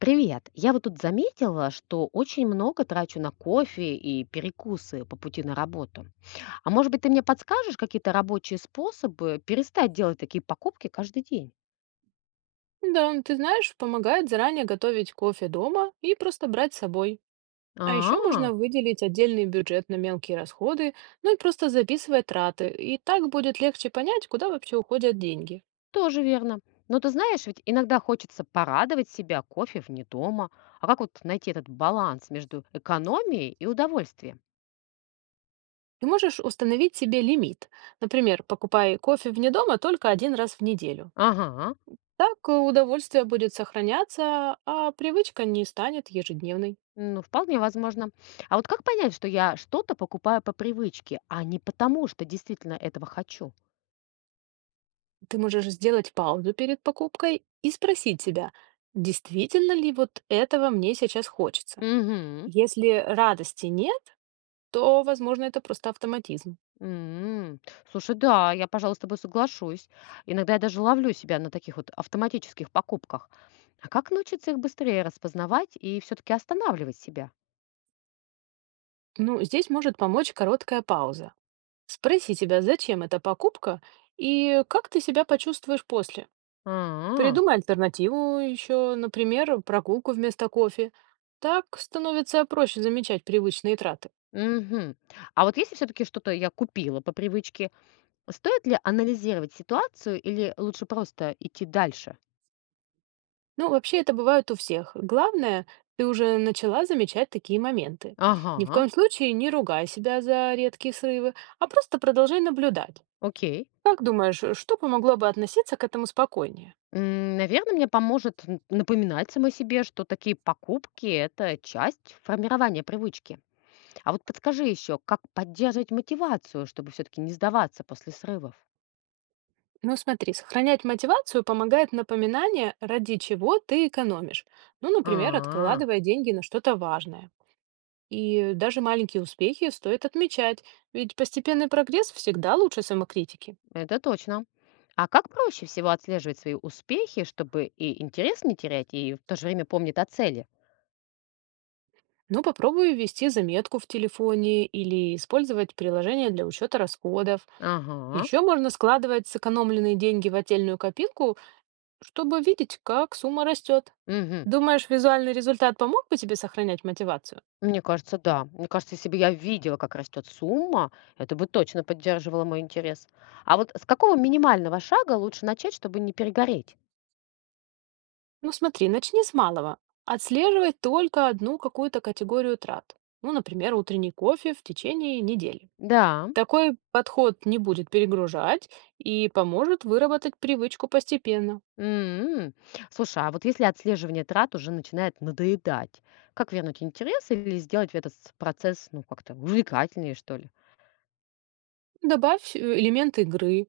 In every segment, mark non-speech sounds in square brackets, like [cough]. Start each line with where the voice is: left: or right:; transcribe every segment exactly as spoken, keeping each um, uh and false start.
left: Привет. Я вот тут заметила, что очень много трачу на кофе и перекусы по пути на работу. А может быть, ты мне подскажешь какие-то рабочие способы перестать делать такие покупки каждый день?
right: Да, ты знаешь, помогает заранее готовить кофе дома и просто брать с собой. А еще
left: А,
right: можно выделить отдельный бюджет на мелкие расходы, ну и просто записывать траты. И так будет легче понять, куда вообще уходят деньги.
left: тоже верно. Но ты знаешь, ведь иногда хочется порадовать себя кофе вне дома. А как вот найти этот баланс между экономией и удовольствием?
right: Ты можешь установить себе лимит. Например, покупай кофе вне дома только один раз в неделю.
left: Ага,
right: Так э, удовольствие будет сохраняться, а привычка не станет ежедневной.
left: ну вполне возможно. А вот как понять, что я что-то покупаю по привычке, а не потому, что действительно этого хочу?
right: Ты можешь сделать паузу перед покупкой и спросить себя, действительно ли вот этого мне сейчас хочется.
left: Угу.
right: Если радости нет, то, возможно, это просто автоматизм.
left: М. Слушай, да, я, пожалуй, с тобой соглашусь. Иногда я даже ловлю себя на таких вот автоматических покупках. А как научиться их быстрее распознавать и все-таки останавливать себя?
right: Ну, здесь может помочь короткая пауза. Спроси себя, зачем эта покупка и как ты себя почувствуешь после.
left: А,
right: Придумай альтернативу еще, например, прогулку вместо кофе. Так становится проще замечать привычные траты.
left: мгм. А вот если все-таки что-то я купила по привычке, стоит ли анализировать ситуацию или лучше просто идти дальше?
right: Ну, вообще это бывает у всех. Главное, ты уже начала замечать такие моменты. Ни в
left: Ага,
right: коем случае не ругай себя за редкие срывы, а просто продолжай наблюдать.
left: окей.
right: Как думаешь, э, что помогло бы относиться к этому спокойнее?
left: Наверное, мне поможет н- напоминать самой себе, что такие покупки – это часть формирования привычки. А вот подскажи еще, как поддерживать мотивацию, чтобы все-таки не сдаваться после срывов?
right: Ну, смотри, сохранять мотивацию помогает напоминание, ради чего ты экономишь. Ну, например,
left: А,
right: откладывая деньги на что-то важное. И даже маленькие успехи стоит отмечать, ведь постепенный прогресс всегда лучше самокритики.
left: это точно. А как проще всего отслеживать свои успехи, чтобы и интерес не терять, и в то же время помнить о цели?
right: Ну, попробуй ввести заметку в телефоне или использовать приложение для учета расходов.
left: Ага.
right: Еще можно складывать сэкономленные деньги в отдельную копилку, чтобы видеть, как сумма растет.
left: Мгм.
right: Думаешь, визуальный результат помог бы тебе сохранять мотивацию?
left: Мне кажется, да. Мне кажется, если бы я видела, как растет сумма, это бы точно поддерживало мой интерес. А вот с какого минимального шага лучше начать, чтобы не перегореть?
right: Ну смотри, начни с малого. Отслеживай только одну какую-то категорию трат. Ну, например, утренний кофе в течение недели.
left: Да,
right: Такой подход не будет перегружать и поможет выработать привычку постепенно.
left: М. Слушай, а вот если отслеживание трат уже начинает надоедать, как вернуть интерес или сделать этот с- процесс, ну, как-то увлекательнее, что ли?
right: Добавь э, элемент игры.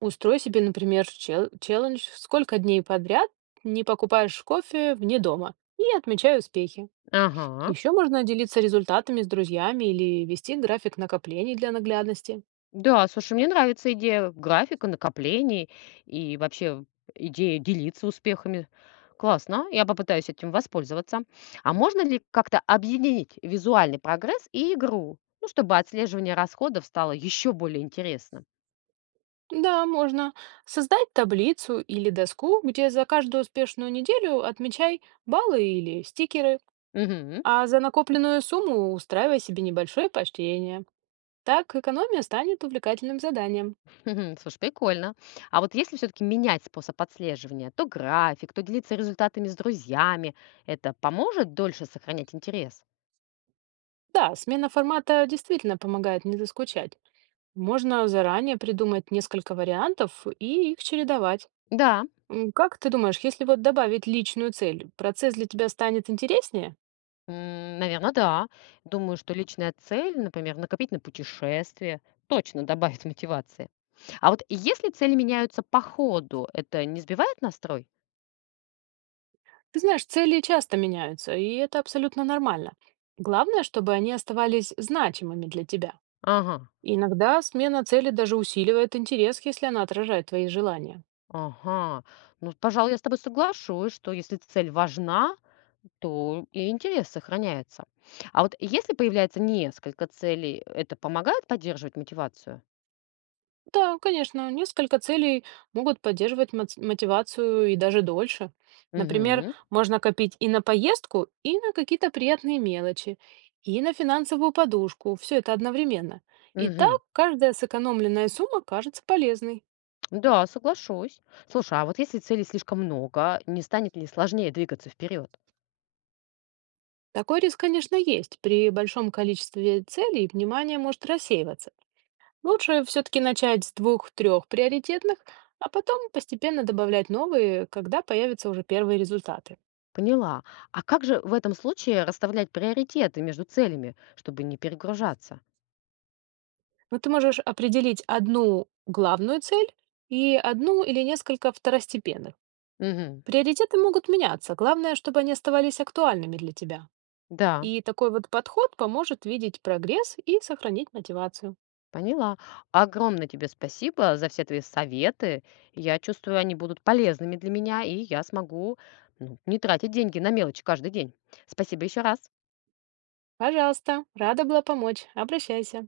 right: Устрой себе, например, чел- челлендж, сколько дней подряд не покупаешь кофе вне дома и отмечай успехи.
left: Ага.
right: Еще можно делиться результатами с друзьями или вести график накоплений для наглядности.
left: Да, слушай, мне нравится идея графика, накоплений и вообще идея делиться успехами. Классно, я попытаюсь этим воспользоваться. А можно ли как-то объединить визуальный прогресс и игру, ну, чтобы отслеживание расходов стало еще более интересным?
right: Да, можно создать таблицу или доску, где за каждую успешную неделю отмечай баллы или стикеры,
left: Мгм.
right: а за накопленную сумму устраивай себе небольшое поощрение. Так экономия станет увлекательным заданием.
left: Мгм. Слушай, прикольно. А вот если все-таки менять способ отслеживания, то график, то делиться результатами с друзьями, это поможет дольше сохранять интерес?
right: Да, смена формата действительно помогает не заскучать. Можно заранее придумать несколько вариантов и их чередовать.
left: Да,
right: М, Как ты думаешь, если вот добавить личную цель, процесс для тебя станет интереснее?
left: наверное, да. Думаю, что личная цель, например, накопить на путешествие, точно добавит [laughs] мотивации. А вот если цели меняются по ходу, это не сбивает настрой?
right: Ты знаешь, цели часто меняются, и это абсолютно нормально. Главное, чтобы они оставались значимыми для тебя.
left: Ага,
right: Иногда смена цели даже усиливает интерес, если она отражает твои желания.
left: ага. Ну, пожалуй, я с тобой соглашусь, что если цель важна, то и интерес сохраняется. А вот если появляется несколько целей, это помогает поддерживать мотивацию?
right: Да, конечно, несколько целей могут поддерживать моц- мотивацию и даже дольше. Например,
left: Угу,
right: можно копить и на поездку, и на какие-то приятные мелочи, и на финансовую подушку. Все это одновременно. И
left: угу.
right: так каждая сэкономленная сумма кажется полезной.
left: Да, соглашусь. Слушай, а вот если целей слишком много, не станет ли сложнее двигаться вперед?
right: Такой риск, конечно, есть. При большом количестве целей внимание может рассеиваться. Лучше все-таки начать с двух-трех приоритетных, а потом постепенно добавлять новые, когда появятся уже первые результаты.
left: Поняла. А как же в этом случае расставлять приоритеты между целями, чтобы не перегружаться?
right: Ну, ты можешь определить одну главную цель и одну или несколько второстепенных.
left: Угу.
right: Приоритеты могут меняться, главное, чтобы они оставались актуальными для тебя.
left: Да.
right: И такой вот подход поможет видеть прогресс и сохранить мотивацию.
left: Поняла. Огромное тебе спасибо за все твои советы. Я чувствую, они будут полезными для меня, и я смогу, ну, не тратить деньги на мелочи каждый день. Спасибо еще раз.
right: Пожалуйста, рада была помочь. Обращайся.